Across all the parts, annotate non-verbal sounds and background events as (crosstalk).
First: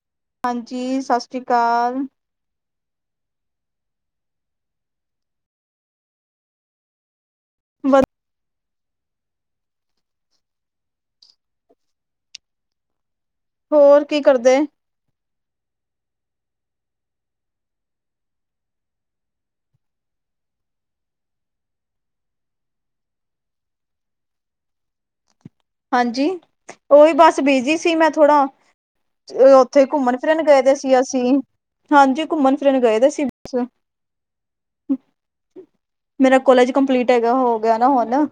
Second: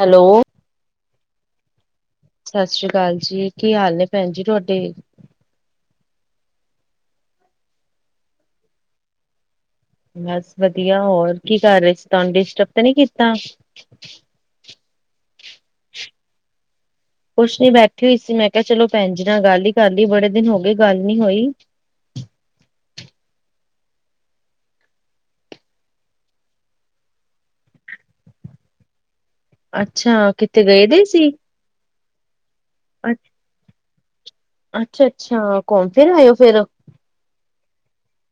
Hello ਹਾਂਜੀ ਸਸ ਸ੍ਰੀ ਕਾਲ ਸਸ ਸ੍ਰੀ ਕਾਲ ਜੀ ਕੀ ਹਾਲ ਨੇ ਭੈਣ ਜੀ ਤੁਹਾਡੇ। ਵਧ ਬਸ ਵਧੀਆ ਹੋਰ ਕੀ ਕਰ ਰੇ ਸੀ ਤੁਆਨੂੰ ਡਿਸਟਰਬ ਤੇ ਨੀ ਕੀਤਾ। ਹੋਰ ਕੀ ਕਰਦੇ ਕੁਛ ਨੀ ਬੈਠੀ ਸੀ ਮੈਂ ਕੇਹਾ ਚਲੋ ਭੈਣ ਜੀ ਨਾਲ ਗੱਲ ਈ ਕਰ ਲਏ ਬੜੇ ਦਿਨ ਹੋ ਗਏ ਗੱਲ ਨੀ ਹੋਈ। ਹਾਂਜੀ ਓਹੀ ਬਸ ਬਿਜੀ ਸੀ ਮੈਂ ਥੋੜਾ। ਏ ਓਥੇ ਘੁੰਮਣ ਫਿਰਨ ਗਏ ਦੇ ਸੀ ਅਸੀਂ, ਹਾਂਜੀ ਘੁੰਮਣ ਗਏ ਦੇ ਸੀ, ਅੱਛਾ-ਅੱਛਾ, ਘੁੰਮ ਫਿਰ ਆਏ ਹੋ ਮੇਰਾ ਫਿਰ? ਕੋਾਲੇਜ ਕੰਪਲੀਟ ਤੇ ਗਾ ਹੋ ਗੇਆ ਨਾ ਹੁਣ।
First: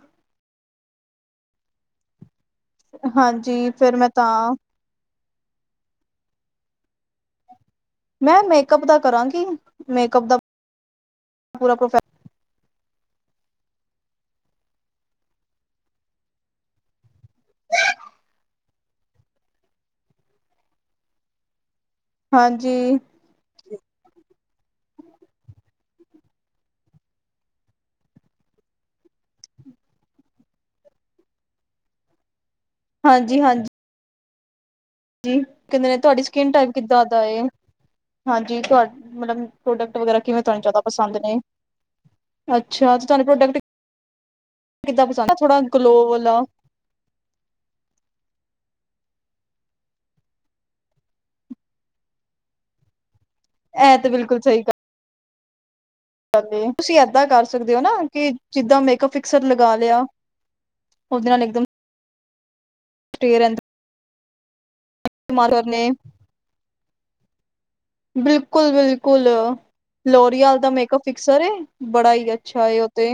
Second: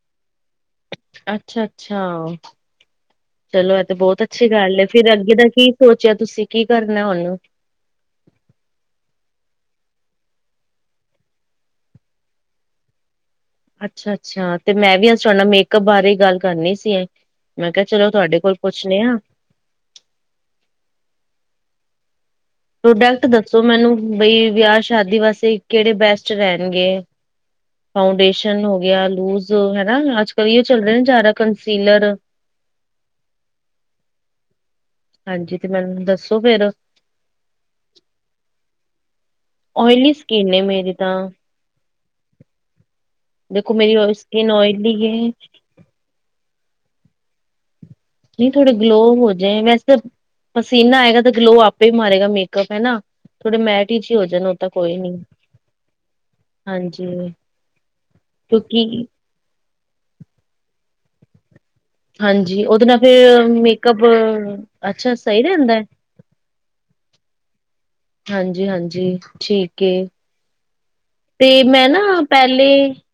ਅੱਛਾ-ਅੱਛਾ ਹਾਂਜੀ ਚਲੋ ਏ ਤੇ ਫਿਰ ਮੈਂ ਬਹੁਤ ਤਾਂ ਅੱਛੀ ਗੱਲ ਫੇਰ ਅੱਗੇ ਦਾ ਕੀ। ਸੋਚਿਆ ਤੁਸੀਂ ਕੀ ਕਰਨੈ ਹੁਂਨ? ਮੈਂ ਮੇਕਅਪ ਦਾ ਕਰਾਂਗੀ, ਮੇਕਅਪ ਦਾ, ਪੂਰਾ ਪ੍ਰੋਫੈ ਅੱਛਾ-ਅੱਛਾ ਤੇ ਮੈਂ ਵੀ ਆਜ ਤੁਹਾਡੇ ਨਾਲ ਮੇਕਅਪ ਬਾਰੇ ਗੱਲ ਕਰਨੀ ਸੀ ਏ। ਮੈਂ ਕੇਹਾ ਚਲੋ ਤੁਹਾਡੇ ਕੋਲ ਪੁੱਛਣੇ ਆ। ਹਾਂਜੀ ਪ੍ਰੋਡਕਟ ਦੱਸੋ ਮੈਨੂੰ ਬਈ ਵਿਆਹ ਸ਼ਾਦੀ ਵਾਸਤੇ ਕੇਹੜੇ ਬੈਸਟ ਰੈਹਣਗੇ। ਫਾਊਂਡੇਸ਼ਨ ਹੋ ਗੇਆ ਲੂਜ ਹੈਨਾ ਅੱਜ-ਕੱਲ ਐਈਉ ਚੱਲ ਰੇਆ ਜਯਾਦਾ ਕੰਸੀਲਰ ਹਾਂਜੀ-ਹਾਂਜੀ। ਜੀ ਹਾਂਜੀ ਤੇ ਕੈਹੰਦੇ ਨੇ ਮੈਨੂੰ ਤੁਹਾਡੀ ਦੱਸੋ ਸਕਿਨ ਫੇਰ ਟਾਈਪ ਕਿਂਦਾ ਦਾ ਏ। ਹਾਂਜੀ ਤੁਹਾ, ਵੀ ਮਤਲਬ ਪ੍ਰੋਡਕਟ ਓਇਲੀ ਵਗੈਰਾ ਕਿਵੇਂ ਸਕਿਨ ਨੇ ਤੁਹਾਨੂੰ ਜ਼ਆਦਾ ਮੇਰੀ ਤਾਂ ਪਸੰਦ ਨੇ? ਅੱਛਾ ਤੇ ਤੁਆਨੂੰ ਪ੍ਰੋਡਕਟ, ਦੇਖੋ ਮੇਰੀ ਸਕਿਨ ਓਇਲੀ ਕਿੱਦਾਂ ਹੈ ਪੰਸਦ ਥੋੜਾ ਗਲੋ ਵਾਲਾ ਨਹੀਂ ਥੋੜੇ ਗਲੋ ਹੋ ਜਾਏ ਵੈਸੇ, ਪਸੀਨਾ ਆਏਗਾ ਤਾਂ ਗਲੋ ਆਪੇ ਈ ਮਾਰੇਗਾ ਮੇਕਅਪ ਹੈਨਾ। ਥੋੜੇ ਮੈਟ ਇਹ ਤੇ ਇਚ ਈ ਹੋ ਬਿਲਕੁਲ ਜਾਣ ਓ ਸਹੀ ਤਾਂ ਕੋਈ ਨੀ। ਤੁਸੀਂ ਹਾਂਜੀ ਏਦਾਂ ਕਰ ਸਕਦੇ ਓ ਨਾ ਕਿ ਜਿੱਦਾਂ ਕਿਉਂਕਿ ਮੇਕਅਪ ਅਕਸਰ ਲਗਾ ਲੇਆ, ਓਹਦੇ ਨਾਲ ਏਕਦਮ ਹਾਂਜੀ ਉਹਦੇ ਨਾਲ ਫੇਰ ਮੇਕਅੱਪ- ਅੱਛਾ ਸਹੀ ਰਹਿੰਦਾ। ਬਿਲਕੁਲ ਹਾਂਜੀ-ਹਾਂਜੀ ਬਿਲਕੁਲ ਠੀਕ, ਲੋਰੀਅਲ ਦਾ ਮੇਕਅਪ ਫਿਕਸਰ ਏ ਤੇ ਮੈਂ ਨਾ ਬੜਾ ਹੀ ਅੱਛਾ ਪਹਿਲੇ ਏ ਉਹ ਤੇ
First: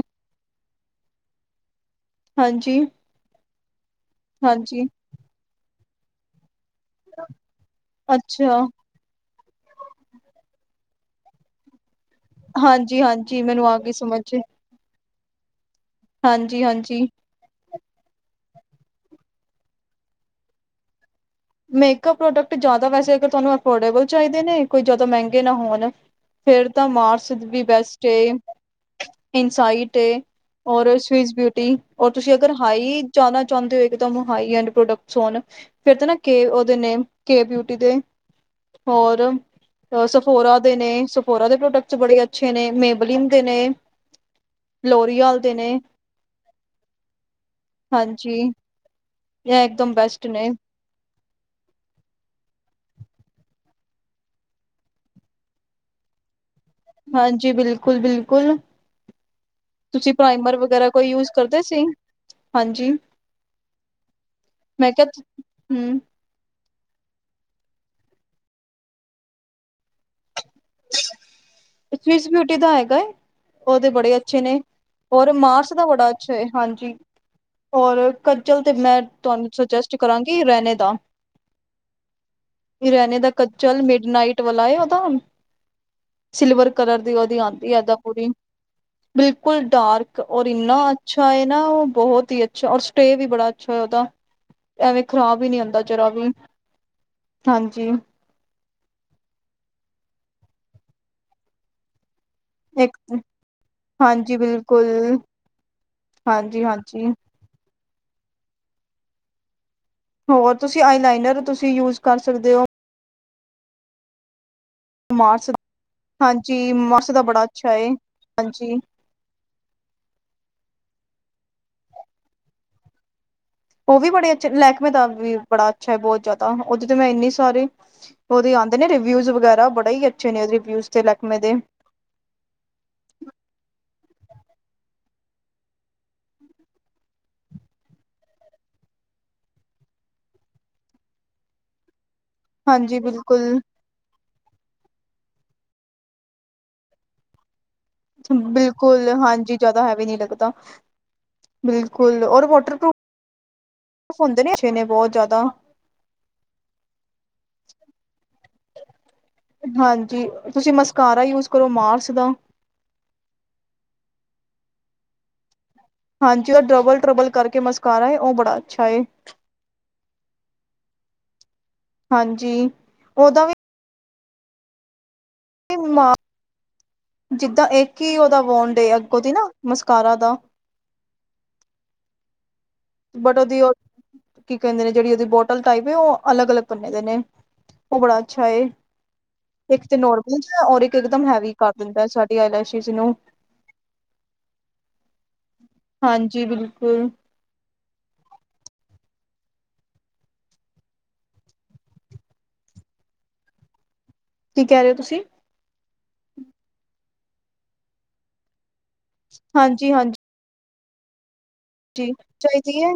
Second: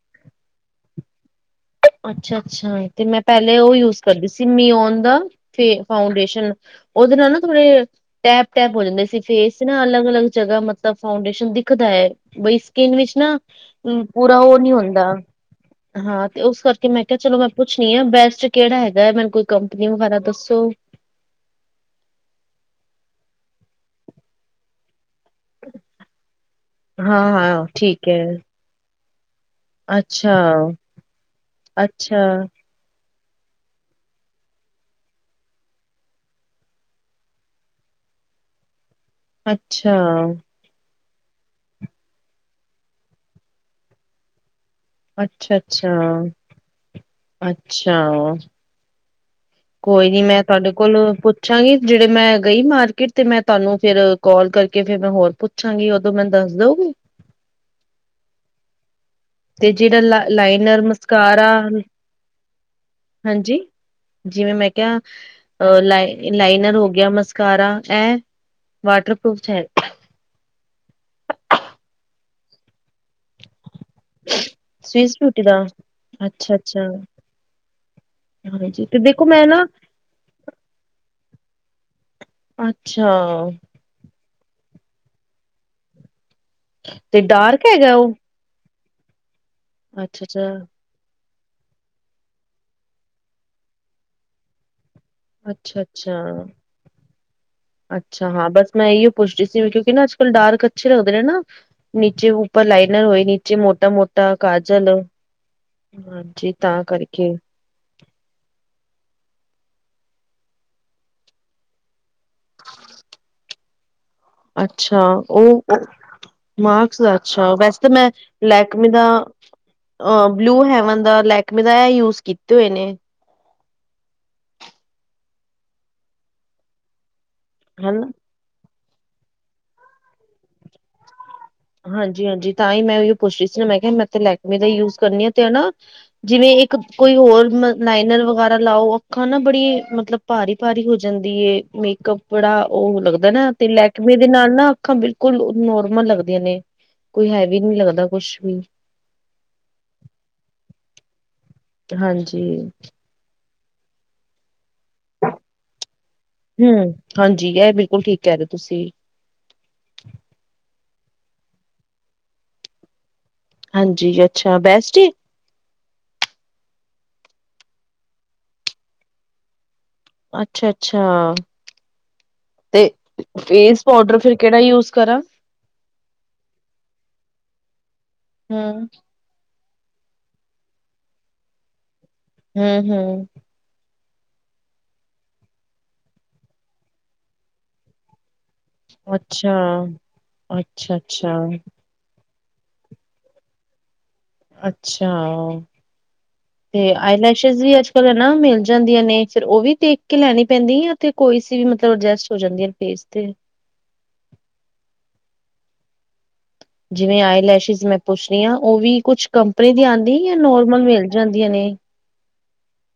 ਅੱਛਾ-ਅੱਛਾ ਹਾਂਜੀ ਤੇ ਮੈਂ ਪਹਿਲੇ ਉਹ ਯੂਜ ਕਰਦੀ ਸੀ ਹਾਂਜੀ ਮੀਨ ਦਾ ਫੇ ਫਾਊਂਡੇਸ਼ਨ। ਉਹਦੇ ਨਾਲ ਨਾ ਥੋੜੇ, ਅੱਛਾ ਟੈਪ-ਟੈਪ ਹੋ ਜਾਂਦੇ ਸੀ- ਫੇਸ ਨਾ ਅਲੱਗ-ਅਲੱਗ ਜਗ੍ਹਾ ਮਤਲਬ ਫਾਊਂਡੇਸ਼ਨ ਦਿਖਦਾ ਹੈ- ਬਾਈ ਸਕਿਨ ਹਾਂਜੀ ਵਿਚ ਨਾ, ਹਾਂਜੀ ਮੈਨੂੰ ਆ ਗਈ ਸਮਝ ਪੂਰਾ ਉਹ ਨਹੀਂ ਹੁੰਦਾ ਹਾਂ ਤੇ ਉਸ ਹਾਂਜੀ ਕਰਕੇ ਮੈਂ ਹਾਂਜੀ ਕਿਹਾ ਚਲੋ ਮੈਂ ਪੁੱਛ ਨੀ ਹੈ ਬੈਸਟ ਕਿਹੜਾ ਹੈਗਾ ਮੈਨੂੰ ਕੋਈ ਕੰਪਨੀ ਵਗੈਰਾ ਦੱਸੋ? ਮੇਕਅਪ ਪ੍ਰੋਡਕਟ ਜ਼ਿਆਦਾ ਵੈਸੇ ਅਗਰ ਤੁਹਾਨੂੰ ਅਫੋਰਡੇਬਲ ਚਾਹੀਦੇ ਨੇ ਕੋਈ ਜਿਆਦਾ ਮਹਿੰਗੇ ਨਾ ਹੋਣ, ਫੇਰ ਤਾਂ ਮਾਰਸ ਵੀ ਹਾਂ-ਹਾਂ ਬੈਸਟ ਠੀਕ ਹੈ ਏ ਇਨਸਾਈਟ, ਅੱਛਾ ਔਰ ਸਵਿਜ਼ ਬਿਊਟੀ ਔਰ ਅੱਛਾ ਤੁਸੀਂ ਅਗਰ ਹਾਈ ਜਾਣਾ ਚਾਹੁੰਦੇ ਹੋ ਇੱਕ ਤਾਂ ਹ ਐਂਡ ਪ੍ਰੋਡਕਟਸ ਹੋਣ ਫਿਰ ਤਾਂ ਨਾ ਕੇ ਉਹਦੇ ਨੇ ਕੇ ਬਿਊਟੀ ਦੇ ਹੋਰ ਅੱਛਾ ਸਫੋਰਾ ਦੇਨੇ ਸਫੋ ਦੇ ਪ੍ਰੋਡਕਟਸ ਬੜੇ ਅੱਛੇ ਨੇ ਮੇਬਲੀਨ ਦੇ ਨੇ ਲੋਹਰੀ ਵਾਲਾਲ ਦੇ ਨੇ। ਅੱਛਾ-ਅੱਛਾ ਅੱਛਾ। ਹਾਂਜੀ ਇਹ ਇਕਦਮ ਕੋਈ ਨੀ ਬੈਸਟ ਮੈਂ ਨੇ ਤੁਹਾਡੇ ਕੋਲ ਪੁੱਛਾਂਗੀ ਜਿਹੜੇ ਮੈਂ ਗਈ ਮਾਰਕੀਟ ਤੇ ਮੈਂ ਤੁਹਾਨੂੰ ਫੇਰ ਕਾਲ ਕਰਕੇ ਫੇਰ ਮੈਂ ਹੋਰ ਪੁੱਛ ਅੱਛਾਂਗੀ ਉਦੋਂ ਮੈਨ ਦੱਸ ਦਊਗੇ? ਹਾਂਜੀ ਬਿਲਕੁਲ-ਬਿਲਕੁਲ। ਤੇ ਜਿਹੜਾ ਲ ਲਾਈਨਰ ਕੋਈ ਯੂਜ ਮਸਕਾਰਾ ਕਰਦੇ ਸੀ ਹਾਂਜੀ ਹਾਂਜੀ, ਜਿਵੇਂ ਮੈਂ ਕਿਹਾ, ਅਹ ਹਮ ਲਾਈ ਲਾਈਨਰ ਹੋ ਗਿਆ ਮਸਕਾਰਾ ਇਹ, ਵਾਟਰਪੂਫ ਹੈ। ਬਿਊਟੀ ਦਾ ਹੈਗਾ ਹੈ ਉਹਦੇ ਬੜੇ ਅੱਛੇ ਨੇ, ਸਵਿਸ ਔਰ ਬਿਊਟੀ ਮਾਰਸ ਦਾ ਬੜਾ ਅੱਛਾ ਹੈ ਹਾਂਜੀ ਔਰ ਕੱਜਲ ਤੇ ਹਾਂਜੀ ਮੈਂ ਦੇਖੋ ਤੁਹਾਨੂੰ ਨਾ ਸੁਜੈਸਟ ਕਰਾਂਗੇਰੈਣੇੇ ਅੱਛਾ ਦਾਰਹਿਣੇੇ ਦਾ, ਕਚਲ ਮਿਡ ਨਾਈਟ ਵਾਲਾ ਉਹਦਾ ਹੁਣ, ਸਿਲਵਰ ਕਲਰ ਦੀ ਤੇ ਉਹਦੀ ਡਾਰਕ ਆਉਂਦੀ ਹੈਗਾ ਏਦਾਂ ਉਹ ਪੂਰੀ ਬਿਲਕੁਲ ਅੱਛਾ ਡਾਰਕ ਔਰ ਅੱਛਾ ਇੰਨਾ ਅੱਛਾ ਹੈ ਨਾ ਉਹ ਬਹੁਤ ਹੀ ਅੱਛਾ ਔਰ ਸਟੇ ਵੀ ਬੜਾ ਅੱਛਾ ਉਹਦਾ ਐਵੇਂ ਖ਼ਰਾਬ ਹੀ ਨਹੀਂ ਅੱਛਾ ਆਉਂਦਾ ਜਰਾ ਵੀ, ਅੱਛਾ ਹਾਂਜੀ। ਅੱਛਾ ਹਾਂ ਬਸ ਮੈਂ ਇ ਪੁੱਛਦੀ ਸੀ ਕਿਉਂਕਿ ਨਾ ਅੱਜ-ਕੱਲ੍ਹ ਡਾਰਕ ਅੱਛੇ ਲੱਗਦੇ ਨੇ ਨਾ ਨੀਚੇ ਪਰ ਇੱਕ ਲਾਈਨਰ ਹੋਏ ਨੀਚੇ ਮੋਟਾ-ਮੋਟਾ ਹਾਂਜੀ ਬਿਲਕੁਲ ਕਾਜਲ, ਹਾਂਜੀ ਤਾਂ ਕਰਕੇ। ਹੋਰ ਤੁਸੀਂ ਆਈ ਲਈਨਰ ਤੁਸੀਂ ਯੂਜ ਕਰ ਸਕਦੇ ਹੋ। ਅੱਛਾ! ਮਾਰਸ ਉਹ। ਹਾਂਜੀ ਮਾਰਕਸ ਮਾਰਸ ਦਾ ਬੜਾ ਅੱਛਾ ਵੈਸੇ ਏ ਤਾਂ ਮੈਂ ਹਾਂਜੀ ਲੈਕਮੇ ਦਾ ਅ ਬਲੂ ਹੈਵਨ ਦਾ ਲੈਕਮੇ ਦਾ ਇਹ ਯੂਜ ਕੀਤੇ ਹੋਏ ਨੇ। ਉਹ ਵੀ ਬੜੇ ਅੱਛੇ ਲਹਿਕਮੇ ਦਾ ਵੀ ਬੜਾ ਅੱਛਾ ਹੈ। ਬਹੁਤ ਜ਼ਿਆਦਾ ਉਹਦੇ ਤੇ ਮੈਂ ਇੰਨੀ ਸਾਰੇ ਹਨਾ। ਉਹਦੇ ਆਂਦੇ ਨੇ ਰਿਵਿਊਜ਼ ਵਗੈਰਾ ਬੜੇ ਹੀ ਅੱਛੇ ਨੇ ਉਹਦੇ ਰਿਵਿਊਜ਼ ਤੇ ਲਹਿਕਮੇ ਦੇ। ਹਾਂਜੀ! ਹਾਂਜੀ! ਤਾਂ ਹੀ ਮੈਂ ਪੁੱਛ ਰਹੀ ਸੀ ਨਾ ਮੈਂ ਕਿਹਾ ਮੈਂ ਲੈਕਮੇ ਦਾ ਯੂਜ ਕਰਨੀ ਆ ਤੇ ਨਾ ਜਿਵੇਂ ਇੱਕ ਕੋਈ ਹੋਰ ਲਾਈਨਰ ਵਗੈਰਾ ਲਾਓ ਅੱਖਾਂ ਨਾ ਬੜੀ ਮਤਲਬ ਭਾਰੀ-ਭਾਰੀ ਹੋ ਜਾਂਦੀ ਏ ਮੇਕਅਪ ਬੜਾ ਹਾਂਜੀ ਉਹ ਲੱਗਦਾ ਨਾ ਬਿਲਕੁਲ ਤੇ ਲੈਕਮੇ ਦੇ ਨਾਲ ਨਾ ਅੱਖਾਂ ਬਿਲਕੁਲ ਨੋਰਮਲ ਲੱਗ ਲੱਗਦੇ ਨੇ ਕੋਈ ਹੈਵੀ ਨੀ ਲੱਗਦਾ। ਕੁਛ ਵੀ ਬਿਲਕੁੱਲ ਹਾਂਜੀ ਜਾਦਾ ਹੈਵੀ ਨੀ ਲੱਗਦਾ। ਬਿਲਕੁਲ ਹਾਂਜੀ ਔਰ ਵਾਟਰਪਰੂ- ਓ ਹੁੰਦੇ ਨੇ ਅੱਛੇ ਨੇ ਬੋ ਜਾਦਾ। ਹੂੰ ਹਾਂਜੀ ਐ ਬਿਲਕੁਲ ਠੀਕ ਕੈ ਰੇ ਓ ਤੁਸੀਂ। ਹਾਂਜੀ ਤੁਸੀਂ ਮਸਕਾਰਾ ਯੂਜ ਕਰੋ ਮਾਰਸ ਦਾ। ਹਾਂਜੀ ਅੱਛਾ ਬੈਸਟ ਏ। ਹਾਂਜੀ ਓ ਡਰਬਲ ਟਰਬਲ ਕਰਕੇ ਮਸਕਾਰਾ ਏ, ਓ ਬੜਾ ਅੱਛਾ ਏ। ਅੱਛਾ ਅੱਛਾ ਹਾਂਜੀ ਤੇ ਉਹਦਾ ਫੇਸ। ਪੋਡਰ ਫੇਰ ਕੇੜਾ ਯੂਜ ਕਰਾਂ। ਮਾ- ਜਿੱਦਾਂ ਇੱਕ ਈ ਓਦਾ ਵੋਣ ਹੂੰ ਡੇ ਅੱਗੋਂ ਦੀ ਨਾ ਮੁਸਕਾਰਾ ਦਾ। ਹੂੰ ਹੂੰ ਬਟ ਓਦੀ ਓ ਕੀ ਕੈਂਦੇ ਨੇ ਜੇੜੀ ਓਦੀ ਬੋਟਲ ਟਾਈਪ ਏ, ਓ ਅਲੱਗ ਅਲੱਗ ਪੰਨੇ ਦੇ ਨੇ। ਓ ਬੜਾ ਅੱਛਾ ਏ। ਅੱਛਾ ਇੱਕ ਤੇ ਨੋਰਮਲ ਜਿਆ ਔਰ ਇੱਕ ਅੱਛਾ ਇਕਦਮ ਅੱਛਾ ਹੈਵੀ ਕਟ। ਦਿੰਦਾ ਸਾਡੀ ਆਇਲੈਸਿਜ਼ ਨੂੰ। ਅੱਛਾ ਹਾਂਜੀ ਤੇ ਬਿਲਕੁਲ ਆਈਲੈ- ‌ਲੈਸਿਜ ਵੀ ਅੱਜ ਕੱਲ ਹਨਾ ਮਿਲ ਜਾਂਦੀਆਂ ਨੇ, ਫੇਰ ਓ ਵੀ ਦੇਖ ਕੇ ਲੈਣੀ ਪੈਂਦੀ ਐ ਤੇ ਕੋਈ ਸੀ ਵੀ ਮਤਲਬ ਅਡਜਸਟ ਹੋ ਜਾਂਦੀਆਂ ਨੇ। ਫੇਸ ਤੇ। ਕੀ ਕੈ ਰੇ ਓ ਤੁਸੀਂ। ਜਿਵੇਂ ਆਈ ਲੈਸ਼ਜ਼ ਮੈਂ ਪੁੱਛ ਰੀ ਆਂ। ਓ ਵੀ ਕੁਛ ਕੰਪਨੀ ਦੀ ਹਾਂਜੀ ਆਂਦੀ। ਜਾਂ ਨੋਰਮਲ ਮਿਲ ਜਾਂਦੀਆਂ ਨੇ। ਜੀ ਚਾਈਦੀ ਏ।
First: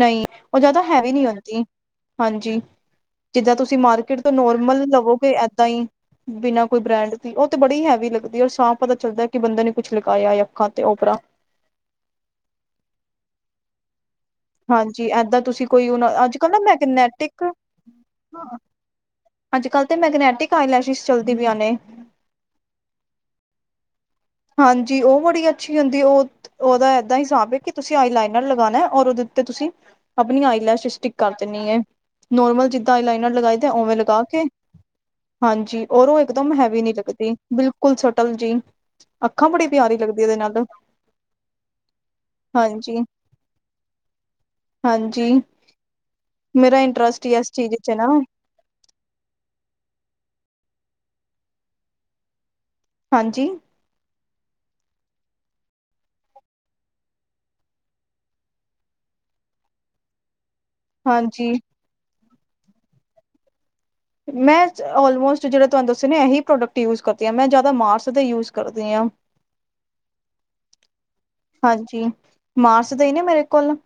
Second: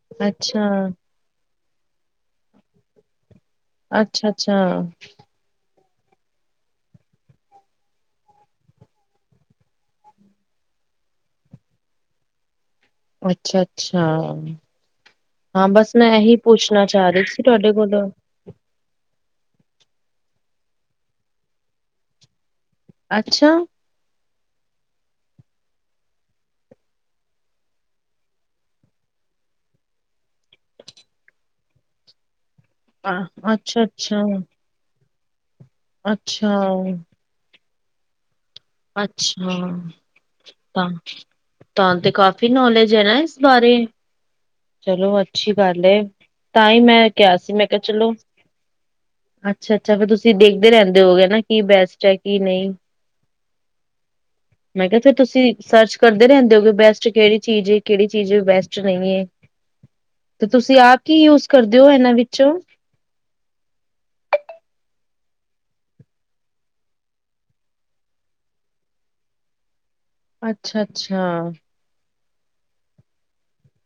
ਨਈ ਓ ਜਾਦਾ ਅੱਛਾ ਹੈਵੀ ਨੀ ਹੁੰਦੀ। ਹਾਂਜੀ ਜਿੱਦਾਂ ਤੁਸੀਂ- ਤੁਸੀਂ ਮਾਰਕੀਟ ਅੱਛਾ ਤੋਂ ਨੋਰਮਲ ਅੱਛਾ ਲਵੋਗੇ ਏਦਾਂ ਈ। ਬਿਨਾਂ ਕੋਈ ਬ੍ਰੈਂਡ ਦੀ ਓ ਤੇ ਬੜੀ ਹੈਵੀ ਲੱਗਦੀ, ਔਰ ਸਾਫ਼ ਪਤਾ ਚੱਲਦਾ ਕੀ ਬੰਦੇ ਨੇ ਕੁਛ ਲਗਾਇਆ ਅੱਖਾਂ ਤੇ ਓਪਰਾ। ਅੱਛਾ ਅੱਛਾ ਹਾਂਜੀ ਏਦਾਂ ਤੁਸੀਂ ਕੋਈ ਹੁਣ ਅੱਜ ਕੱਲ੍ਹ ਨਾ ਪੁੱਛਣਾ ਚਾਹ ਰਹੀ ਸੀ ਮੈਗਨੈਟਿਕ- ਤੁਹਾਡੇ ਕੋਲੋਂ ਅੱਜ ਕੱਲ੍ਹ ਤੇ ਮੈਗਨੈਟਿਕ ਆਈਲੈਸ਼ਿਸ ਚੱਲਦੀ ਪੀਆਂ ਨੇ। ਅੱਛਾ ਹਾਂਜੀ ਓ ਬੜੀ ਅੱਛੀ ਹੁੰਦੀ ਓ। ਓਦਾ ਏਦਾਂ ਹਿਸਾਬ ਏ ਕੀ ਤੁਸੀਂ ਆਈ ਲਾਈਨਰ ਲਗਾਣਾ ਔਰ ਓਦੇ ਉੱਤੇ ਤੁਸੀਂ- ਆਪਣੀ ਆਈਲੈਸ਼ ਸਟਿਕ ਕਰ ਦੇਨੀ ਏ। ਨੋਰਮਲ ਜਿੱਦਾਂ ਆਈ ਲਾਈਨਰ ਲਗਾਈ ਦਾ ਓਵੇਂ ਅੱਛਾ-ਅੱਛਾ ਲਗਾ ਕੇ। ਹਾਂਜੀ ਔਰ ਅੱਛਾ ਓ ਇਕਦਮ ਹੈਵੀ ਨੀ ਲੱਗਦੀ। ਬਿਲਕੁਲ ਸਟਲ ਜੀ। ਅੱਖਾਂ ਅੱਛਾ ਬੜੀ ਪਿਆਰੀ ਲੱਗਦੀ ਉਹਦੇ ਨਾਲ ਤਾਂ। ਤਾਂ ਨੂੰ ਤੇ ਕਾਫ਼ੀ ਨੌਲੇਜ ਹਾਂਜੀ ਏ ਨਾ ਇਸ ਬਾਰੇ। ਚਲੋ ਹਾਂਜੀ ਅੱਛੀ ਗੱਲ ਏ। ਤਾਂ ਮੇਰਾ ਈਂ ਮੈਂ ਇੰਟਰਸਟ ਹੀ ਕਿਆ ਇਸ ਸੀ, ਮੈਂ ਚੀਜ਼ ਕਿਆ ਚ ਹੈ ਨਾ ਚਲੋ। ਅੱਛਾ ਅੱਛਾ ਫੇਰ ਤੁਸੀਂ ਦੇਖਦੇ ਰੈਂਦੇ ਹੋਗੇ ਨਾ ਕੀ ਬੈਸਟ ਐ ਕੀ ਨ‌ਈ। ਹਾਂਜੀ ਮੈਂ ਕਿਆ ਫੇਰ ਤੁਸੀਂ ਸਰਚ ਕਰਦੇ ਰੈਂਦੇ ਓ ਕੇ ਬੈਸਟ ਕੇੜੀ ਚੀਜ਼ ਏ, ਕੇੜੀ ਚੀਜ਼ ਬੈਸਟ ਨ‌ਈ ਏ। ਤੇ ਤੁਸੀਂ ਆਪ ਕੀ ਯੂਜ ਹਾਂਜੀ ਕਰਦੇ ਓ ਏਨਾਂ ਵਿੱਚੋਂ। ਮੈਂ ਔਲਮੋਸਟ ਜੜਾ ਤੁਆਨੂੰ ਦੱਸੇ ਨੇ, ਐਹੀ ਪ੍ਰੋਡਕਟ ਯੂਜ ਕਰਦੀ ਆਂ। ਮੈਂ ਜਾਦਾ ਮਾਰਸ ਦੇ ਯੂਜ ਕਰਦੀ ਆਂ। ਅੱਛਾ ਅੱਛਾ ਹਾਂਜੀ ਮਾਰਸ ਦਾ ਈ ਨਾ ਮੇਰੇ ਕੋਲ।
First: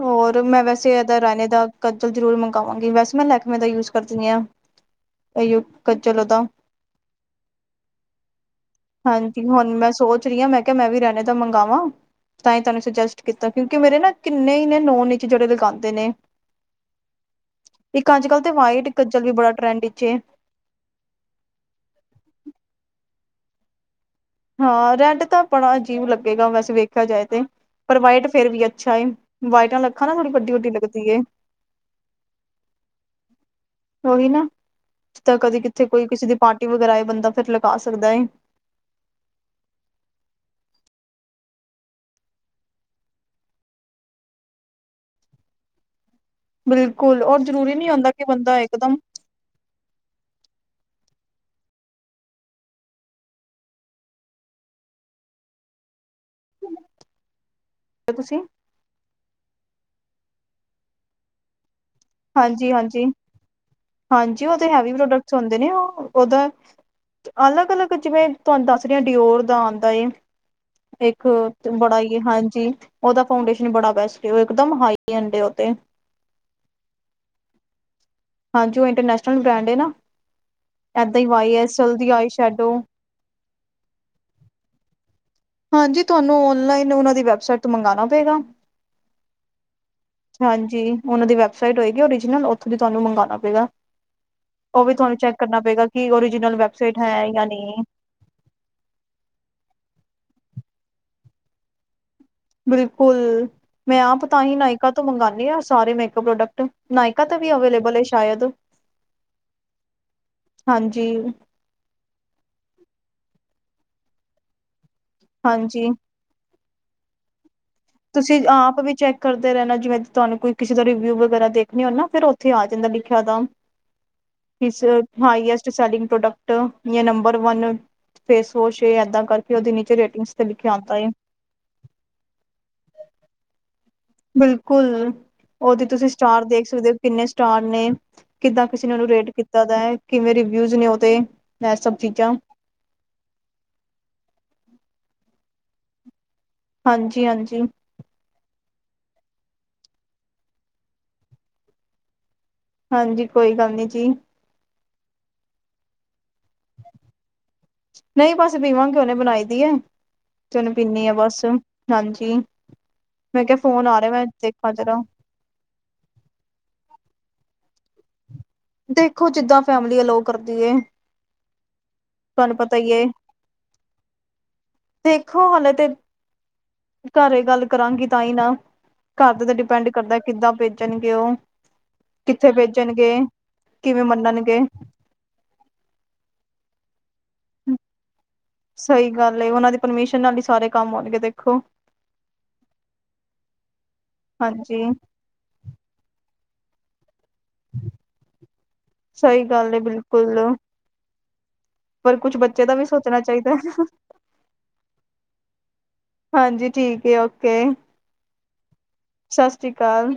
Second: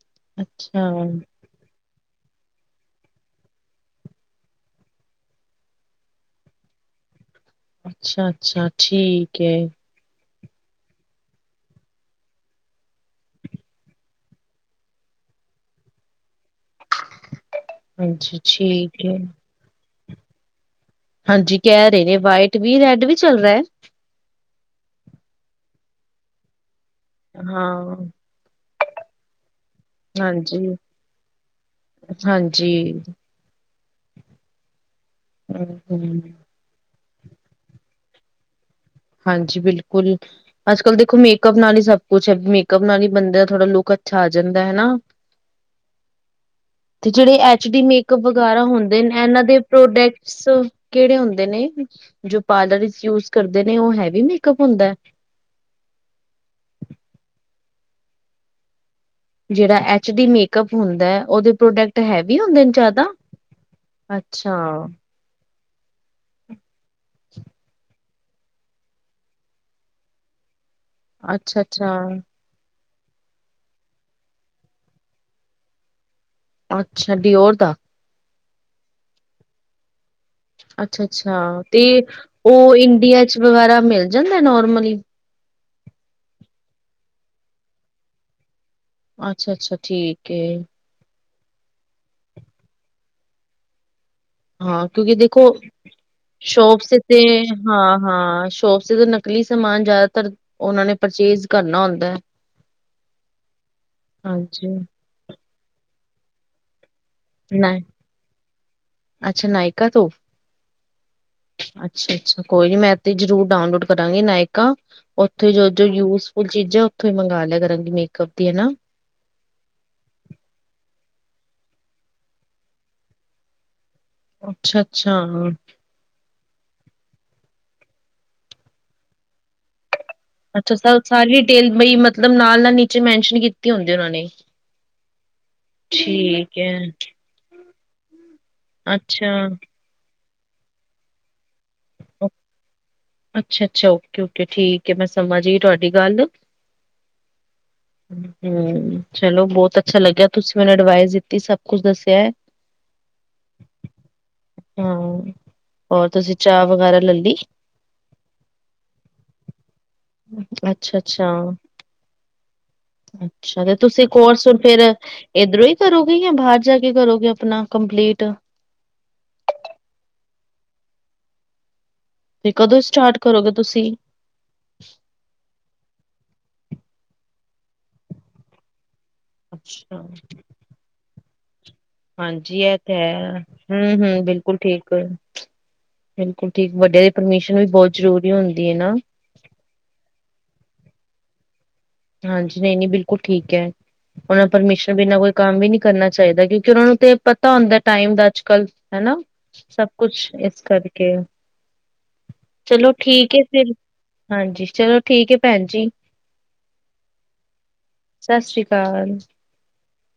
ਹੋਰ ਮੈਂ ਵੈਸੇ ਅੱਛਾ ਅੱਛਾ ਏਦਾ ਰੈਣੇ ਦਾ- ਕੱਜਲ ਜ਼ਰੂਰ ਮੰਗਵਾਂਗੀ। ਵੈਸੇ ਮੈਂ ਲੈਕਮੇ ਦਾ ਯੂਜ ਕਰਦੀ ਆਂ, ਏਈਓ ਕੱਜਲ ਓਦਾ। ਅੱਛਾ ਅੱਛਾ। ਹਾਂਜੀ, ਹੁਣ ਮੈਂ ਸੋਚ ਰਹੀ ਹਾਂ ਮੈਂ ਕਯਾ ਮੈਂ ਵੀ ਰੇਨੇ ਤੂੰ ਮੰਗਾਵਾਂ। ਤਾਂ ਹੀ ਤੁਹਾਨੂੰ ਸੁਜੈਸਟ ਕੀਤਾ ਕਿਉਂਕਿ ਮੇਰੇ ਨਾ ਕਿੰਨੇ ਹੀ ਨੇ ਨੋਨ ਚ ਜਿਹੜੇ ਲਗਾਉਂਦੇ ਨੇ। ਇੱਕ ਅੱਜ ਹਾਂਜੀ ਕਲ੍ਹ ਤੇ ਵਾਈਟ ਠੀਕ ਹੈ। ਕੱਜਲ ਵੀ ਬੜਾ ਟਰੈਂਡ ਇਚ ਏ। ਹਾਂਜੀ ਕਹਿ ਰਹੇ ਨੇ ਵਾਈਟ ਵੀ ਰੈਡ ਵੀ ਚਲਦਾ ਏ। ਹਾਂ, ਰੈਡ ਤਾਂ ਬੜਾ ਅਜੀਬ ਲੱਗੇਗਾ ਵੈਸੇ ਵੇਖਿਆ ਜਾਏ ਤੇ, ਪਰ ਹਾਂ, ਵਾਈਟ ਫਿਰ ਵੀ ਅੱਛਾ ਏ, ਵਾਈਟ ਅਲ ਹਾਂਜੀ, ਹਾਂਜੀ। ਉਹੀ ਨਾ ਤਾਂ ਕਦੇ ਕਿਤੇੇ ਕੋਈ ਹੂੰ-ਹੂੰ। ਕਿਸੇ ਦੀ ਪਾਰਟੀ ਵਗੈਰਾ ਬੰਦਾ ਫਿਰ ਲਗਾ ਸਕਦਾ ਏ। ਹਾਂਜੀ, ਬਿਲਕੁਲ ਅੱਜ ਕੱਲ੍ਹ ਦੇਖੋ ਮੇਕਅਪ ਨਾਲ ਹੀ ਸਭ ਕੁੱਛ ਹੈ, ਮੇਕਅੱਪ ਨਾਲ ਹੀ ਬੰਦੇ ਦਾ ਥੋੜ੍ਹਾ ਲੁੱਕ ਅੱਛਾ ਆ ਜਾਂਦਾ ਹਨਾ। ਤੇ ਬਿਲਕੁਲ ਜਿਹੜੇ ਔਰ ਐਚ ਜ਼ਰੂਰੀ ਡੀ ਨਹੀਂ ਹੁੰਦਾ ਮੇਕਅਪ ਕਿ ਬੰਦਾ ਵਗੈਰਾ ਇਕਦਮ ਹੁੰਦੇ ਨੇ, ਇਹਨਾਂ ਦੇ ਪ੍ਰੋਡਕਤਸ ਕਿਹੜੇ ਹੁੰਦੇ ਨੇ ਜੋ ਪਾਰਲਰ ਵਿਚ ਯੂਜ ਕਰ ਦੇ ਨੇ ਉਹ ਹੈਵੀ ਮੇਕਅਪ ਹੁੰਦਾਆ। (inaudible) ਜਿਹੜਾ ਐਚ ਡੀ ਮੇਕਅਪ ਹੁੰਦਾ ਹੈ ਉਹਦੇ ਪ੍ਰੋਡਕਟ ਹੈਵੀ ਹੁੰਦੇ ਨੇ ਹਾਂਜੀ-ਹਾਂਜੀ, ਜਾਦਾ, ਹਾਂਜੀ ਅੱਛਾ। ਹਦੇ ਨੇ ਉਹ ਉਹਦਾ ਅਲੱਗ-ਅਲੱਗ ਜਿਵੇਂ ਤੁਹਾਨੂੰ ਦੱਸ ਰਿ ਡਿਓਰ ਦਾ ਆਉਂਦਾ ਏ। ਇੱਕ ਬੜਾ ਹੀ ਅੱਛਾ-ਅੱਛਾ-ਅੱਛਾ ਹਾਂਜੀ। ਉਹਦਾ ਫੌਂਡੇਸ਼ਨ ਬੜਾ ਬੈਸਟ ਏ ਓ ਇਕਦਮ ਹਾਈ ਐਂਡ ਓ ਤੇ। ਅੱਛਾ, ਡਿਓਰ ਦਾ ਹਾਂਜੀ, ਉਹ ਇੰਟਰਨੈਸ਼ਨਲ ਬ੍ਰਾਂਡ ਏ ਨਾ। ਏਦਾਂ ਹੀ ਅੱਛਾ-ਅੱਛਾ ਵਾਈ ਐਸ ਤੇ ਐਲ ਦੀ ਆਈ ਸ਼ੈਡੋ ਉਹ ਇੰਡੀਆ ਚ ਵਗੈਰਾ ਮਿਲ ਜਾਂਦਾ ਨੋਰਮਲੀ ਹਾਂਜੀ, ਤੁਹਾਨੂੰ ਔਨਲਾਈਨ ਉਹਨਾ ਦੀ ਵੈਬਸਾਈਟ ਤੋਂ ਮੰਗਉਣਾ ਪਏਗਾ। ਅੱਛਾ-ਅੱਛਾ ਠੀਕ ਏ। ਹਾਂਜੀ ਉਹਨਾਂ ਦੀ ਵੈਬਸਾਈਟ ਹੋਏਗੀ ਓਰੀਜਨਲ ਉੱਥੋਂ ਦੀ ਤੁਹਾਨੂੰ ਮੰਗਵਾਉਣਾ ਪਏਗਾ। ਉਹ ਹਾਂ ਵੀ ਕਿਉਂਕਿ ਤੁਹਾਨੂੰ ਚੈੱਕ ਦੇਖੋ ਕਰਨਾ ਪਏਗਾ ਕਿ ਓਰੀਜਨਲ ਵੈਬਸਾਈਟ ਹੈ ਜਾਂ ਨਹੀਂ। ਹਾਂ ਸ਼ੋਪ ਤੇ ਤਾਂ ਨਕਲੀ ਸਮਾਨ ਜ਼ਿਆਦਾਤਰ ਉਹਨਾਂ ਨੇ ਪਰਚੇਜ ਕਰਨਾ ਹੁੰਦਾ ਹੈ। ਬਿਲਕੁਲ, ਮੈਂ ਆਪ ਤਾਂ ਹੀ ਹਾਂਜੀ ਨਾਇਕਾ ਤੋਂ ਮੰਗਵਾਉਂਦੇ ਹਾਂ ਸਾਰੇ ਮੇਕਅਪ ਪ੍ਰੋਡਕਟ। ਨਾਇਕਾ ਤਾਂ ਵੀ ਨਹੀਂ ਅਵੇਲੇਬਲ ਹੈ ਸ਼ਾਇਦ, ਅੱਛਾ ਨਾਇਕਾ ਤੋਂ ਹਾਂਜੀ। ਅੱਛਾ-ਅੱਛਾ ਕੋਈ ਨੀ ਮੈਂਤੇ ਜਰੂਰ ਡਾਊਨਲੋਡ ਕਰਾਂਗੀ ਨਾਇਕਾ ਉੱਥੇ ਜੋ ਜੋ ਹਾਂਜੀ ਯੂਜ ਉਹ ਚੀਜ਼ਾਂ ਉੱਥੋਂ ਹੀ ਮੰਗਵਾ ਲਿਆ ਕਰਾਂਗੀ। ਮੇਕਅਪ ਤੁਸੀਂ ਦੀ ਹਨਾ ਆਪ ਵੀ ਚੈੱਕ ਕਰਦੇ ਰਹਿਣਾ ਜਿਵੇਂ ਤੁਹਾਨੂੰ ਕੋਈ ਕਿਸੇ ਦਾ ਰਿਵਿਊ ਵਗੈਰਾ ਦੇਖਣੀ ਹੋ ਨਾ ਫਿਰ ਉੱਥੇ ਆ ਜਾਂਦਾ ਲਿਖਿਆ ਦਾ। (unintelligible) ਅੱਛਾ-ਅੱਛਾ highest selling product number one face wash ਏਦਾਂ ਕਰਕੇ ਓਦੇ ਨੀਚੇ ਰੇਟਿੰਗ ਅੱਛਾ, ਸਾਰੀ ਡਿਟੇਲ ਬਈ ਮਤਲਬ ਨਾਲ ਨਾਲ ਨੀਚੇ ਮੈਨਸ਼ਨ ਕੀਤੀ ਹੁੰਦੀ ਉਹਨਾਂ ਨੇ। ਬਿਲਕੁਲ! ਓਦੇ ਤੁਸੀਂ ਸਟਾਰ ਠੀਕ ਦੇਖ ਹੈ ਸਕਦੇ ਹੋ ਕਿੰਨੇ ਸਟਾਰ ਨੇ ਕਿੱਦਾਂ ਕਿਸੇ ਨੇ ਉਹਨੂੰ ਰੇਟ ਅੱਛਾ। ਕੀਤਾ ਦਾ। ਕਿਵੇਂ ਰਿਵਿਊਜ਼ ਨੇ ਉਹਦੇ ਇਹ ਸਭ ਚੀਜ਼ਾਂ ਅੱਛਾ-ਅੱਛਾ ਓਕੇ, ਓਕੇ ਠੀਕ ਹੈ ਮੈਂ ਸਮਾਂ ਜਈ ਤੁਹਾਡੀ ਗੱਲ। ਹਾਂਜੀ-ਹਾਂਜੀ। ਹਮ, ਚਲੋ ਬਹੁਤ ਅੱਛਾ ਲੱਗਿਆ ਤੁਸੀਂ ਮੈਨੂੰ ਅਡਵਾਈਸ ਦਿੱਤੀ ਸਭ ਕੁਛ ਦੱਸਿਆ ਹੈ। ਹਾਂਜੀ, ਕੋਈ ਗੱਲ ਨੀ ਜੀ। ਹਮ ਹੋਰ ਤੁਸੀਂ ਚਾਹ ਵਗੈਰਾ ਲੈ ਲਈ। ਨਹੀਂ ਬਸ ਪੀਵਾਂ ਕਿਉਨੇ ਬਣਾਈ ਦੀ ਹੈ ਤੇ ਹੁਨੇ ਅੱਛਾ ਪੀਂਨੀ ਆ ਅੱਛਾ। ਬਸ ਹਾਂਜੀ। ਮੈਂ ਕਿਹਾ ਅੱਛਾ ਤੇ ਫੋਨ ਆ ਤੁਸੀਂ ਰਿਹਾ ਮੈਂ ਕੋਰਸ ਹੁਨ ਦੇਖਾਂ ਫਿਰ ਜਰਾ ਏਧਰੋਂ ਹੀ ਕਰੋਗੇ ਜਾਂ ਬਾਹਰ ਜਾ ਕੇ ਕਰੋਗੇ ਆਪਣਾ ਕੰਪਲੀਟ ਦੇਖੋ ਜਿੱਦਾਂ ਫੈਮਿਲੀ ਅਲਾਔ ਕਰਦੀ ਹੇ। ਤੇ ਤੁਹਾਨੂੰ ਪਤਾ ਕਦੋਂ ਏ ਸਟਾਰਟ ਕਰੋਗੇ ਤੁਸੀਂ? ਦੇਖੋ ਹਾਲੇ ਤੇ ਘਰੇ ਗੱਲ ਕਰਾਂਗੀ ਤਾਂ ਹੀ ਨਾ ਘਰਦੇ ਤੇ ਡਿਪੈਂਡ ਅੱਛਾ ਕਰਦਾ ਕਿੱਦਾਂ ਭੇਜਣਗੇ ਉਹ ਕਿੱਥੇ ਹਾਂਜੀ ਇਹ ਤੇ ਭੇਜਣਗੇ ਹੈ। ਹਮ ਕਿਵੇਂ ਹਮ ਬਿਲਕੁਲ ਮੰਨਣਗੇ ਠੀਕ ਬਿਲਕੁਲ ਠੀਕ ਵੱਡੇ ਦੇ ਪਰਮਿਸ਼ਨ ਵੀ ਬਹੁਤ ਜ਼ਰੂਰੀ ਹੁੰਦੀ। ਹੈ ਨਾ ਸਹੀ ਗੱਲ ਉਹਨਾਂ ਦੀ ਪਰਮਿਸ਼ਨ ਨਾਲ ਹੀ ਸਾਰੇ ਕੰਮ ਹੋਣਗੇ ਦੇਖੋ ਹਾਂਜੀ ਨਹੀਂ ਨਹੀਂ ਬਿਲਕੁਲ ਠੀਕ ਹੈ ਉਹਨਾਂ ਹਾਂਜੀ ਪਰਮਿਸ਼ਨ ਬਿਨਾਂ ਕੋਈ ਕੰਮ ਵੀ ਨੀ ਕਰਨਾ ਚਾਹੀਦਾ ਕਿਉਂਕਿ ਉਹਨਾਂ ਨੂੰ ਤੇ ਤਾਂ ਆ ਟਾਈਮ ਦਾ ਅੱਜ ਕੱਲ ਹੈਨਾ ਸਹੀ ਗੱਲ ਏ ਸਭ ਕੁਛ ਬਿਲਕੁਲ ਇਸ ਕਰਕੇ। ਪਰ ਕੁਛ ਬੱਚੇ ਦਾ ਵੀ ਚਲੋ ਸੋਚਣਾ ਠੀਕ ਹੈ ਚਾਹੀਦਾ ਫਿਰ ਹਾਂਜੀ ਚਲੋ ਠੀਕ ਹੈ ਭੈਣ ਜੀ। ਹਾਂਜੀ ਠੀਕੇ ਔਕੇ ਸਤਿ ਸ਼੍ਰੀ ਅਕਾਲ। ਸਤਿ ਸ਼੍ਰੀ ਅਕਾਲ।